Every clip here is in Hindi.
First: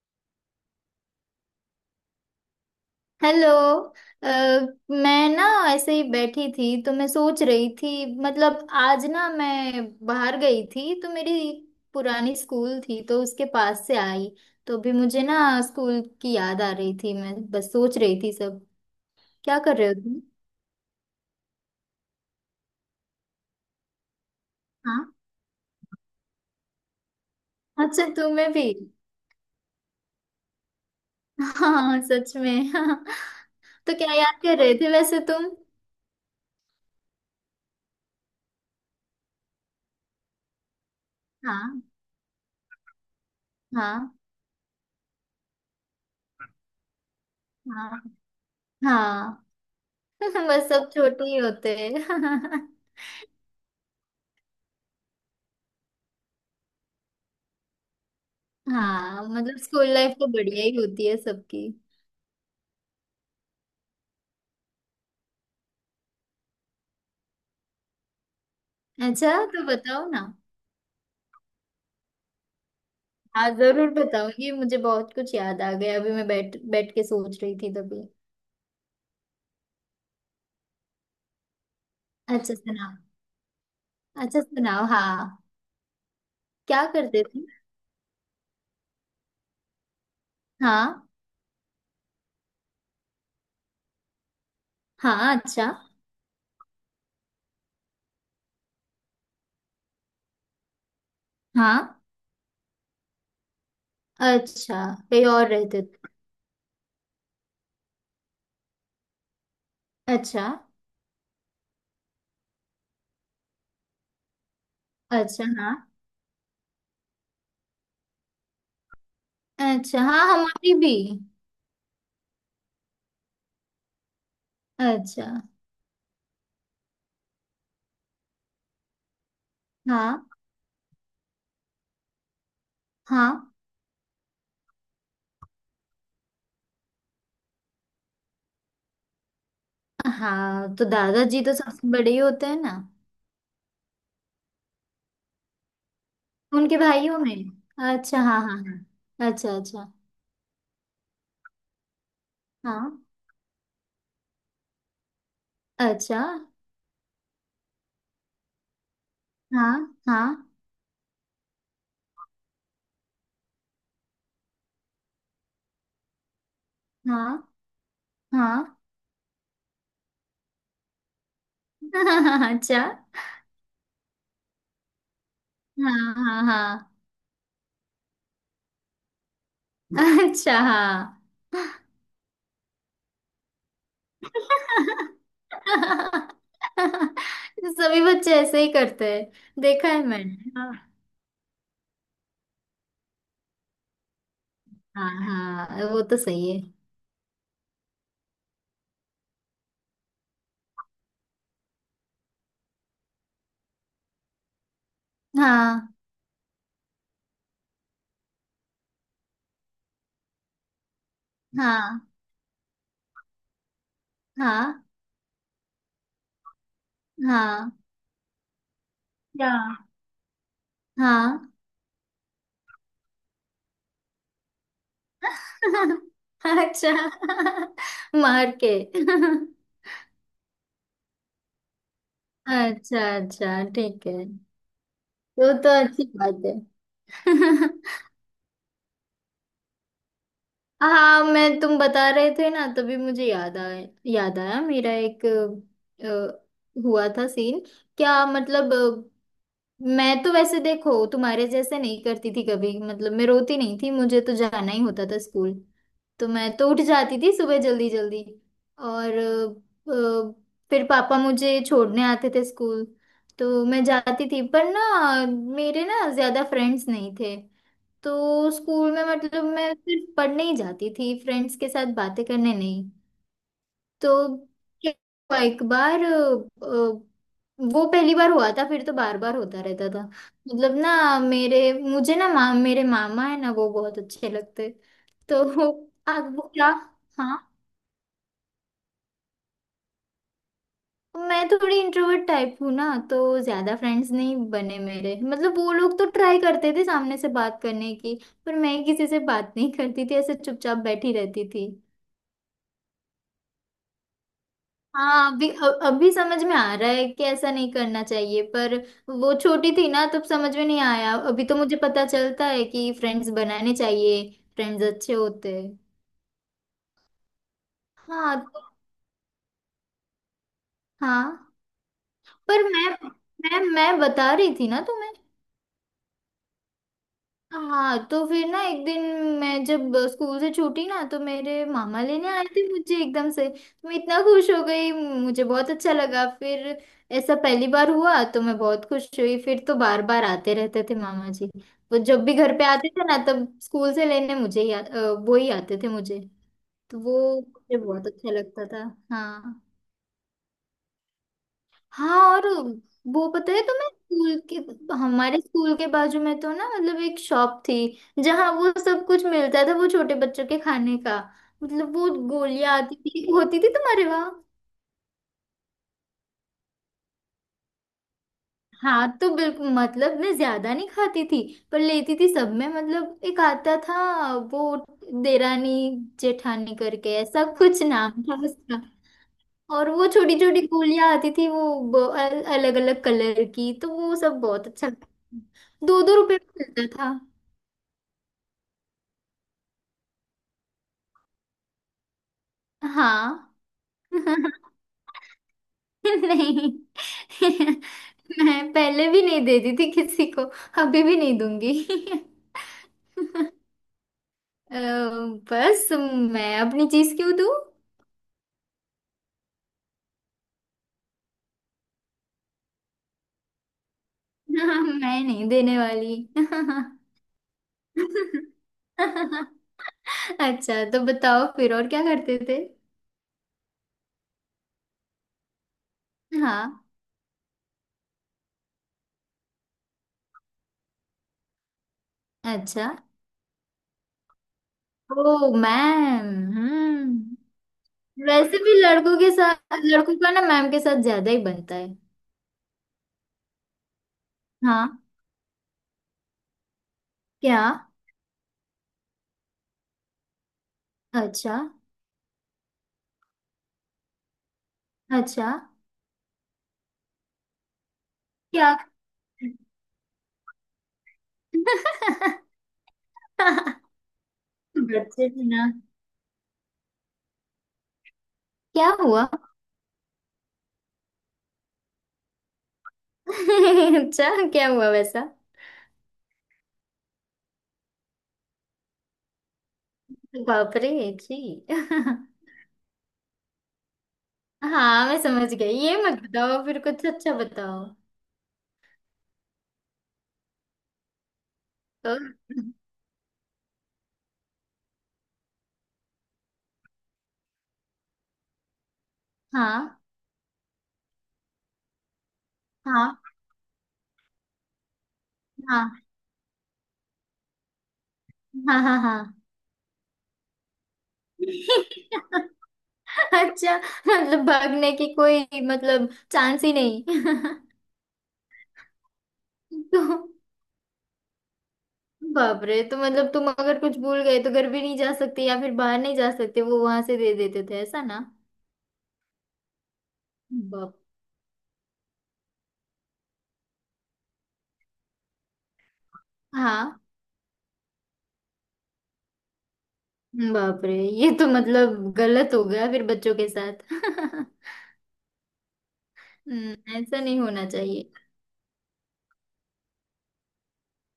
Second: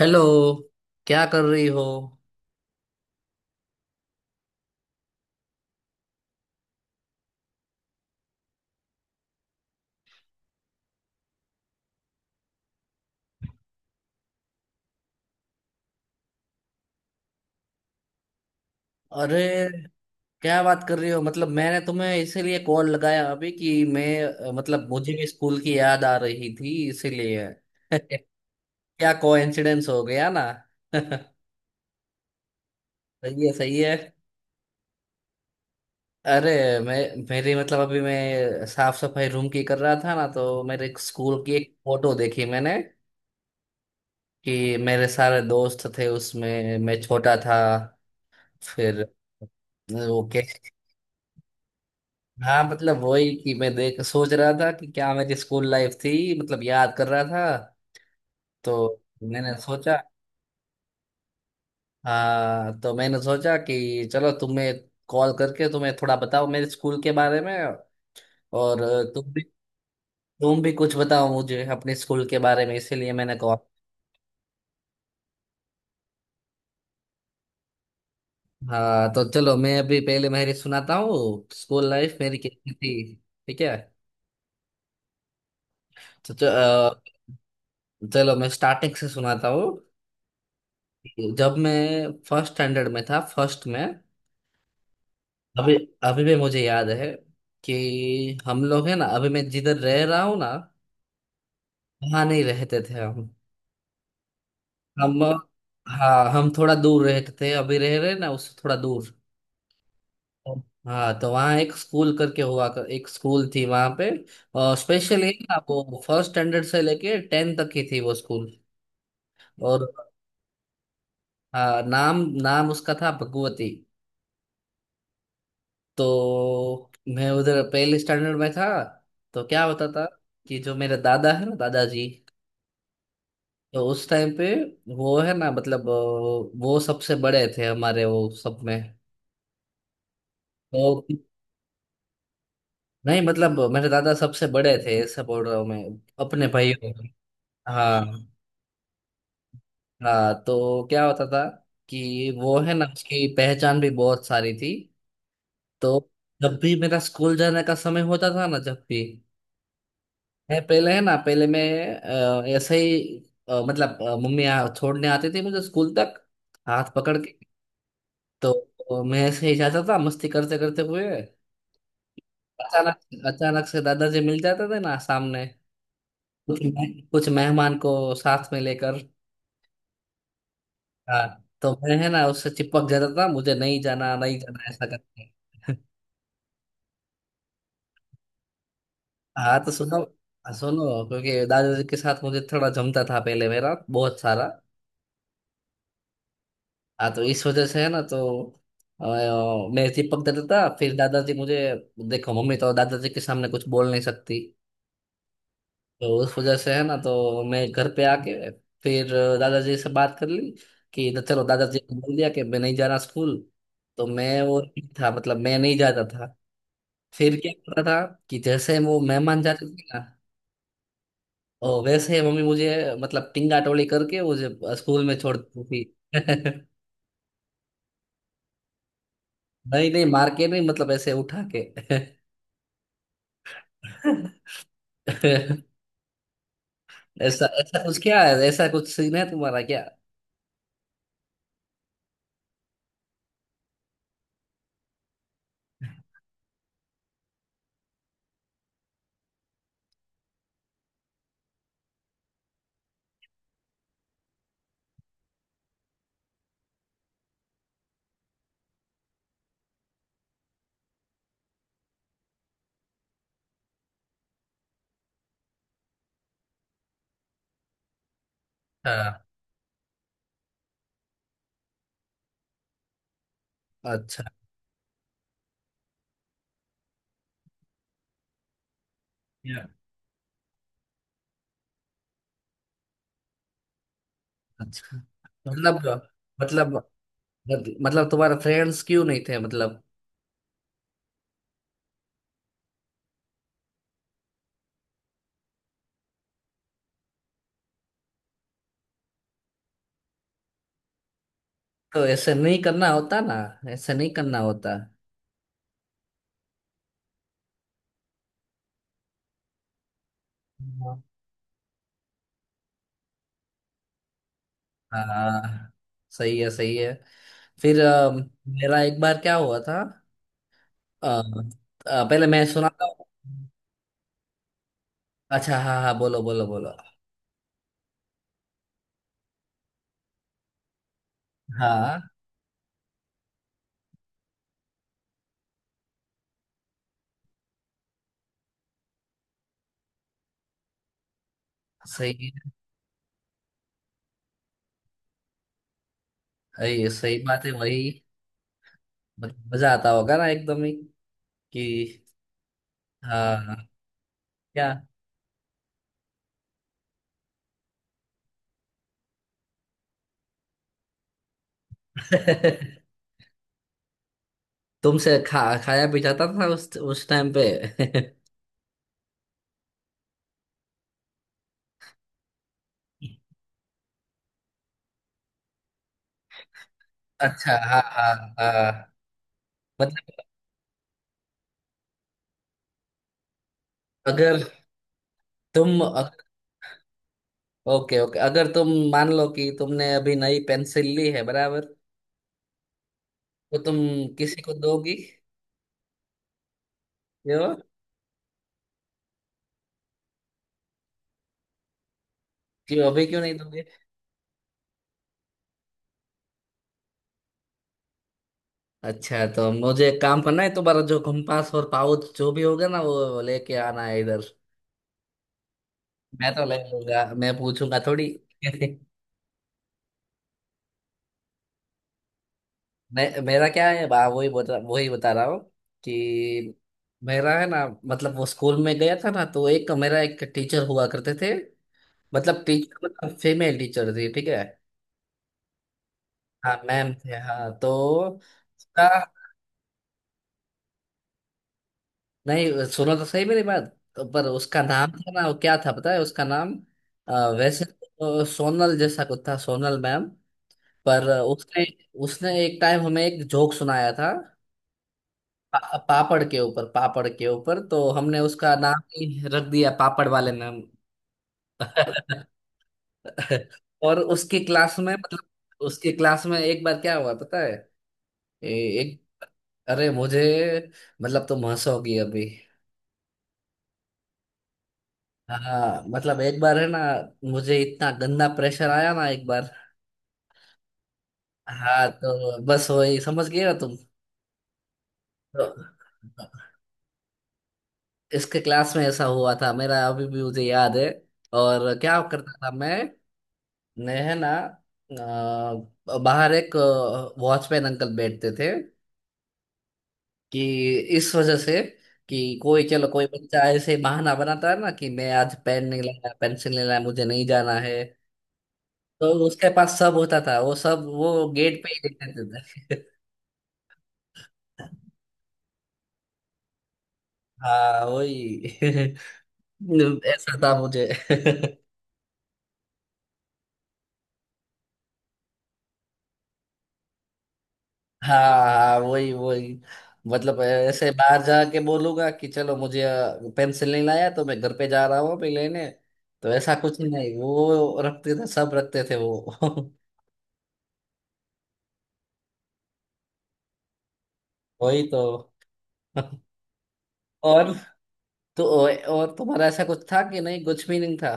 हेलो। क्या कर रही हो? हेलो। अ, मैं ना ऐसे ही बैठी थी तो मैं सोच रही थी। मतलब आज ना मैं बाहर गई थी तो मेरी पुरानी स्कूल थी तो उसके पास से आई। तो अभी मुझे ना स्कूल की याद आ रही थी, मैं बस सोच रही थी सब। अरे क्या कर रहे हो तुम? क्या बात कर रही हो, मतलब मैंने तुम्हें इसीलिए कॉल लगाया अभी कि मैं मतलब हाँ। मुझे भी स्कूल की याद आ रही थी इसीलिए अच्छा, तुम्हें भी? क्या कोइंसिडेंस हो गया ना। सही हाँ सच में, हाँ। है, सही है। तो क्या याद कर रहे थे वैसे तुम? अरे मैं मेरी मतलब अभी मैं साफ सफाई रूम की कर रहा था ना, तो मेरे स्कूल की एक हाँ फोटो देखी मैंने हाँ कि मेरे सारे दोस्त थे उसमें, मैं छोटा था। हाँ फिर हाँ वो बस सब छोटे ही होते हाँ हैं। मतलब वही कि मैं देख सोच रहा था कि क्या मेरी स्कूल लाइफ थी, मतलब याद कर रहा था। तो हाँ मैंने मतलब स्कूल सोचा, लाइफ तो बढ़िया ही होती है सबकी। हाँ तो मैंने सोचा कि चलो तुम्हें कॉल करके तुम्हें थोड़ा बताओ मेरे स्कूल के बारे में, और अच्छा तुम भी तो बताओ ना। तुम भी कुछ बताओ मुझे अपने स्कूल के बारे में इसीलिए मैंने हाँ कॉल। जरूर बताओ, ये मुझे बहुत कुछ याद आ गया। अभी मैं बैठ बैठ के सोच रही थी तभी। हाँ तो चलो मैं अभी पहले मेरी सुनाता हूँ स्कूल लाइफ मेरी अच्छा कैसी सुनाओ। थी। ठीक है। अच्छा सुनाओ हाँ। तो क्या करते थे? चलो मैं स्टार्टिंग से सुनाता हूँ। हाँ जब मैं फर्स्ट स्टैंडर्ड में था, फर्स्ट में। हाँ। अच्छा अभी अभी भी मुझे याद है कि हम लोग है ना, अभी मैं जिधर रह रहा हूँ ना, हाँ। वहाँ नहीं रहते थे हम। अच्छा। हम कहीं और रहते थे? हाँ हम थोड़ा दूर रहते थे, अभी रह रहे ना उससे थोड़ा दूर। अच्छा। हाँ तो वहाँ एक स्कूल करके हुआ एक स्कूल थी वहाँ पे। और स्पेशली अच्छा ना हाँ। वो फर्स्ट स्टैंडर्ड से लेके टेन तक की थी वो स्कूल। और अच्छा हाँ हमारी भी। हाँ नाम नाम उसका था भगवती। अच्छा। तो मैं उधर पहले स्टैंडर्ड में था, तो क्या होता था हाँ कि जो मेरे दादा है ना, दादाजी, हाँ तो उस टाइम पे वो है ना मतलब वो सबसे बड़े थे हमारे वो सब में। हाँ। तो तो दादाजी तो सबसे बड़े ही होते हैं ना? नहीं मतलब मेरे दादा सबसे बड़े थे ऐसा बोल रहा हूँ मैं अपने उनके भाइयों में। भाइयों में? हाँ। अच्छा हाँ हाँ। हाँ अच्छा अच्छा। हाँ तो क्या होता था कि वो है ना हाँ। उसकी पहचान भी बहुत सारी थी। तो अच्छा। जब भी मेरा स्कूल जाने का समय होता था ना, जब भी हाँ हाँ मैं पहले है ना, पहले मैं ऐसे ही मतलब मम्मी छोड़ने आती थी मुझे स्कूल तक, हाथ पकड़ हाँ। के। हाँ तो मैं ऐसे ही जाता था मस्ती करते करते हुए। अच्छा। अचानक अचानक से दादाजी मिल जाते थे ना सामने, हाँ हाँ हाँ। कुछ मेहमान को साथ में लेकर। अच्छा हाँ। हाँ तो मैं है ना उससे चिपक जाता था, मुझे नहीं जाना नहीं जाना ऐसा करके। सभी बच्चे ऐसे ही करते हैं, हाँ तो देखा सुनो, है मैंने। हाँ, हाँ। सुनो क्योंकि दादाजी के साथ मुझे थोड़ा जमता था पहले, मेरा बहुत सारा। हाँ हाँ, वो तो सही है। हाँ तो इस वजह से है ना, तो अ, मैं चिपक जाता था फिर दादाजी मुझे, देखो मम्मी तो दादाजी के सामने कुछ बोल नहीं सकती। हाँ तो उस वजह से है ना, तो मैं घर पे आके फिर दादाजी से बात कर ली कि, तो चलो दादाजी ने हाँ। बोल दिया कि मैं नहीं जा रहा स्कूल। तो मैं वो हाँ। नहीं था, मतलब मैं नहीं जाता था। फिर क्या हाँ होता था कि जैसे वो मेहमान जाते थे हाँ ना, हाँ। और वैसे ही मम्मी मुझे, मतलब टिंगा टोली करके मुझे स्कूल में छोड़ देती थी। अच्छा मार के नहीं नहीं मार के नहीं, मतलब ऐसे उठा के। अच्छा अच्छा ठीक है। वो तो अच्छी बात है। ऐसा ऐसा कुछ क्या है, ऐसा कुछ सीन है तुम्हारा क्या? हाँ मैं, तुम बता रहे थे ना तभी मुझे याद आया, याद आया मेरा एक हुआ था सीन। क्या मतलब, मैं तो वैसे देखो तुम्हारे जैसे नहीं करती थी कभी। मतलब मैं रोती नहीं थी, मुझे तो जाना ही होता था स्कूल। तो मैं तो उठ जाती थी सुबह जल्दी जल्दी। और फिर पापा मुझे छोड़ने आते थे स्कूल। तो मैं जाती थी पर ना मेरे ना ज्यादा फ्रेंड्स नहीं थे। तो स्कूल में हाँ मतलब मैं सिर्फ पढ़ने ही जाती थी, फ्रेंड्स के साथ बातें करने नहीं। अच्छा तो क्या हुआ, एक बार अ, वो पहली बार हुआ था फिर तो बार बार होता या, रहता था। मतलब ना मेरे मुझे ना माम मेरे मामा है ना, वो बहुत अच्छे लगते। अच्छा तो तो मतलब, आप वो क्या? मतलब हाँ। मतलब तुम्हारे फ्रेंड्स क्यों नहीं थे, मतलब? मैं थोड़ी इंट्रोवर्ट टाइप हूँ ना। तो ज्यादा फ्रेंड्स नहीं बने मेरे। मतलब वो लोग तो ट्राई करते थे सामने से बात करने की, पर मैं किसी से बात नहीं करती थी, ऐसे चुपचाप बैठी रहती थी। तो ऐसे नहीं करना होता ना, ऐसे नहीं करना होता। हाँ अभी अभी समझ में आ रहा है कि ऐसा नहीं करना चाहिए, पर वो छोटी थी ना तब समझ में नहीं हाँ। आया। अभी तो मुझे पता चलता है कि फ्रेंड्स बनाने चाहिए, फ्रेंड्स अच्छे होते हाँ हैं। सही है, सही है। फिर हाँ तो मेरा एक बार क्या हुआ था। अ, हाँ, पहले मैं पर सुनाता मैं हूँ। मैं मैं बता रही थी ना तुम्हें। अच्छा हाँ हाँ, बोलो बोलो बोलो। हाँ तो फिर ना एक दिन मैं जब स्कूल से छूटी ना तो मेरे हाँ मामा लेने आए थे मुझे एकदम से, तो मैं इतना खुश हो गई, मुझे बहुत अच्छा लगा फिर। ऐसा पहली बार हुआ तो मैं बहुत खुश हुई, फिर तो बार बार आते रहते थे मामा जी। वो जब सही भी घर पे आते थे ना तब स्कूल से लेने मुझे ही वो ही आते थे मुझे। है, ये तो सही वो बात है मुझे वही। बहुत अच्छा लगता था। मतलब हाँ। मजा आता होगा ना एकदम ही कि। हाँ और वो पता हाँ है तुम्हें स्कूल क्या। के, हमारे स्कूल के बाजू में तो ना मतलब एक शॉप थी जहाँ वो सब कुछ मिलता था, वो छोटे बच्चों के खाने का। मतलब वो गोलियां आती थी, होती थी तुम्हारे वहाँ? तुमसे खा खाया भी जाता था उस टाइम पे। हाँ तो बिल्कुल, मतलब मैं ज्यादा नहीं खाती थी पर लेती थी सब में। मतलब एक आता था वो देरानी जेठानी करके, ऐसा अच्छा हाँ कुछ हाँ नाम था हाँ उसका। और वो मतलब छोटी छोटी गोलियां आती थी वो, अलग अलग कलर की, तो वो सब अगर बहुत अच्छा लगता तुम, था। दो दो रुपए में मिलता था। ओके ओके, अगर तुम मान लो कि तुमने अभी नई पेंसिल ली है बराबर, हाँ। तो तुम किसी को दोगी? नहीं। क्यों? मैं पहले भी नहीं देती थी किसी को, अभी भी नहीं दूंगी। क्यों अभी क्यों नहीं दोगे? अ, बस मैं अपनी चीज क्यों दूं? अच्छा तो मुझे एक काम करना है, तुम्हारा जो कंपास और पाउच जो भी होगा ना वो लेके आना है इधर। मैं नहीं देने वाली। मैं तो ले लूंगा, मैं पूछूंगा थोड़ी। अच्छा तो बताओ फिर और क्या करते थे। मैं मेरा क्या है बा वही बता रहा हूँ कि। हाँ। मेरा है ना मतलब वो स्कूल में गया था ना, तो एक मेरा एक टीचर हुआ करते थे, मतलब टीचर अच्छा। मतलब फीमेल टीचर थी ठीक है। Oh ma'am. हाँ मैम थे हाँ हम्म। तो वैसे भी उसका, लड़कों के साथ, लड़कों का ना मैम के साथ ज्यादा ही बनता है। नहीं सुनो तो सही मेरी बात। तो पर उसका नाम हाँ। था ना, वो क्या था पता है उसका नाम? अ, क्या? वैसे तो सोनल जैसा कुछ था, सोनल मैम। पर अच्छा। उसने, उसने एक टाइम हमें एक जोक सुनाया था, अच्छा। पापड़ के ऊपर, पापड़ के ऊपर, तो हमने उसका क्या? नाम ही रख दिया पापड़ वाले मैम। और उसकी क्लास में बच्चे थे मतलब ना। उसकी क्लास में एक बार क्या हुआ पता है? ए, क्या एक, हुआ? अरे मुझे, मतलब तुम हंसोगी अभी। अच्छा क्या हुआ वैसा? हाँ मतलब एक बार है ना, मुझे इतना गंदा प्रेशर आया ना एक बार। बाप रे। जी। हाँ तो बस वही समझ गए ना तुम। हाँ मैं तो समझ गई, ये मत बताओ, फिर कुछ अच्छा बताओ। इसके क्लास में ऐसा हुआ था मेरा, अभी भी मुझे याद है। और क्या तो करता था मैं है ना बाहर एक वॉचमैन अंकल बैठते थे हाँ कि, इस वजह से कि कोई चलो कोई हाँ बच्चा ऐसे बहाना बनाता है ना कि मैं आज पेन नहीं हाँ। लाया पेंसिल नहीं लाया मुझे नहीं जाना है, हाँ हाँ तो हाँ। उसके पास सब होता था वो, सब वो गेट पे ही देखते थे। अच्छा। मतलब भागने की कोई, मतलब चांस ही नहीं? हाँ वही। तो ऐसा था मुझे। बाप रे, तो मतलब तुम अगर कुछ भूल गए तो घर भी नहीं जा सकते या फिर बाहर नहीं जा सकते, वो वहां से दे देते थे, ऐसा हाँ ना? हाँ वही वही, मतलब ऐसे बाप। बाहर जाके बोलूंगा कि चलो मुझे पेंसिल नहीं लाया तो मैं घर पे जा रहा हूँ अभी लेने, तो ऐसा कुछ हाँ। नहीं वो रखते थे, सब रखते थे वो। बाप रे। ये तो मतलब गलत हो गया फिर बच्चों के साथ। वही तो। ऐसा नहीं और होना चाहिए। तो और तुम्हारा ऐसा कुछ था कि नहीं, कुछ भी नहीं था।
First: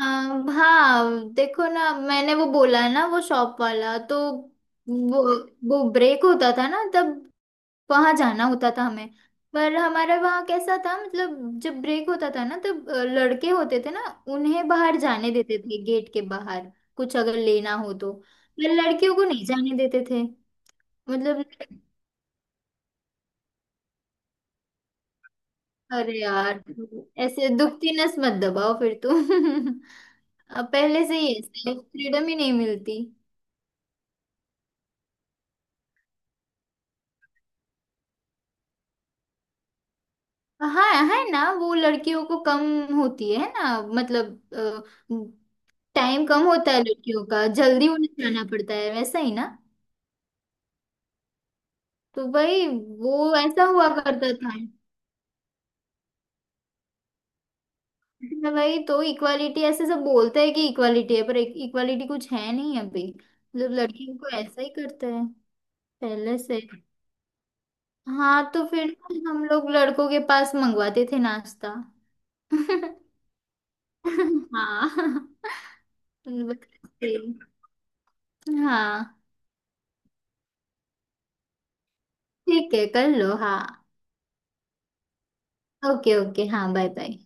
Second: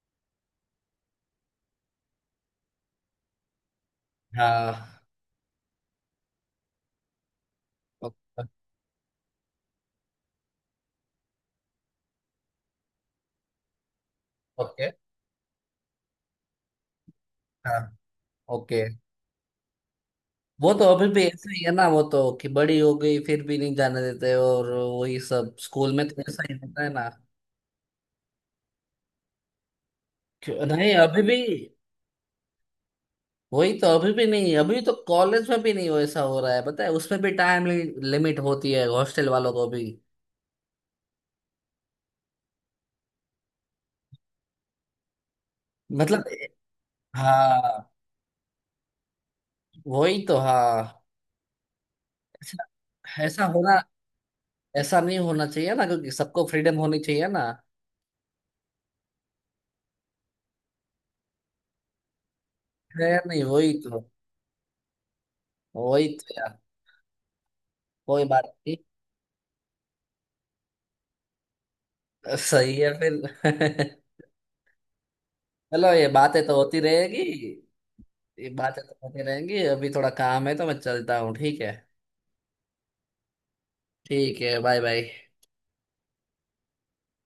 हाँ हाँ, देखो ना, मैंने वो बोला ना वो शॉप वाला, तो हाँ वो वो ब्रेक होता था ना तब ओ- वहां जाना ओ- होता था हमें। पर हमारा वहाँ कैसा था, मतलब जब ब्रेक होता था ना तब लड़के होते थे ना, उन्हें ओके। बाहर जाने देते थे गेट के बाहर, कुछ अगर लेना हाँ हो तो, पर ओके लड़कियों को नहीं जाने देते थे। वो तो अभी भी मतलब ऐसा ही है ना, वो तो कि बड़ी हो गई फिर भी नहीं जाने देते और वही सब, स्कूल में अरे तो ऐसा ही यार, होता है ना। ऐसे दुखती नस मत दबाओ फिर तुम। अब नहीं पहले से अभी ही भी, ऐसे फ्रीडम ही नहीं मिलती। वही तो अभी भी नहीं, अभी तो कॉलेज में भी नहीं, वो ऐसा हो रहा है पता है, उसमें भी टाइम लिमिट होती है हॉस्टल वालों को भी। हाँ है ना, वो लड़कियों को कम होती है ना, मतलब मतलब टाइम कम होता है लड़कियों का, जल्दी हाँ उन्हें जाना पड़ता है, वैसा ही ना। वही तो हाँ। तो ऐसा भाई वो ऐसा ऐसा होना, हुआ करता था। ऐसा नहीं होना चाहिए ना, क्योंकि सबको फ्रीडम होनी चाहिए ना। तो भाई, तो इक्वालिटी ऐसे सब बोलते हैं कि इक्वालिटी है, पर इक्वालिटी कुछ है नहीं अभी, खैर नहीं मतलब वही तो, लड़कियों को ऐसा ही करते हैं वही तो पहले यार, से। कोई बात हाँ तो नहीं। फिर हम लोग लड़कों के पास मंगवाते थे नाश्ता। सही है फिर। हाँ। चलो ये तुम बातें तो होती बताते। रहेगी। ये बातें तो होती हाँ रहेंगी, अभी थोड़ा काम है तो मैं चलता हूँ, ठीक है। ठीक है, कर लो हाँ। ठीक है, बाय बाय। ओके ओके हाँ बाय बाय।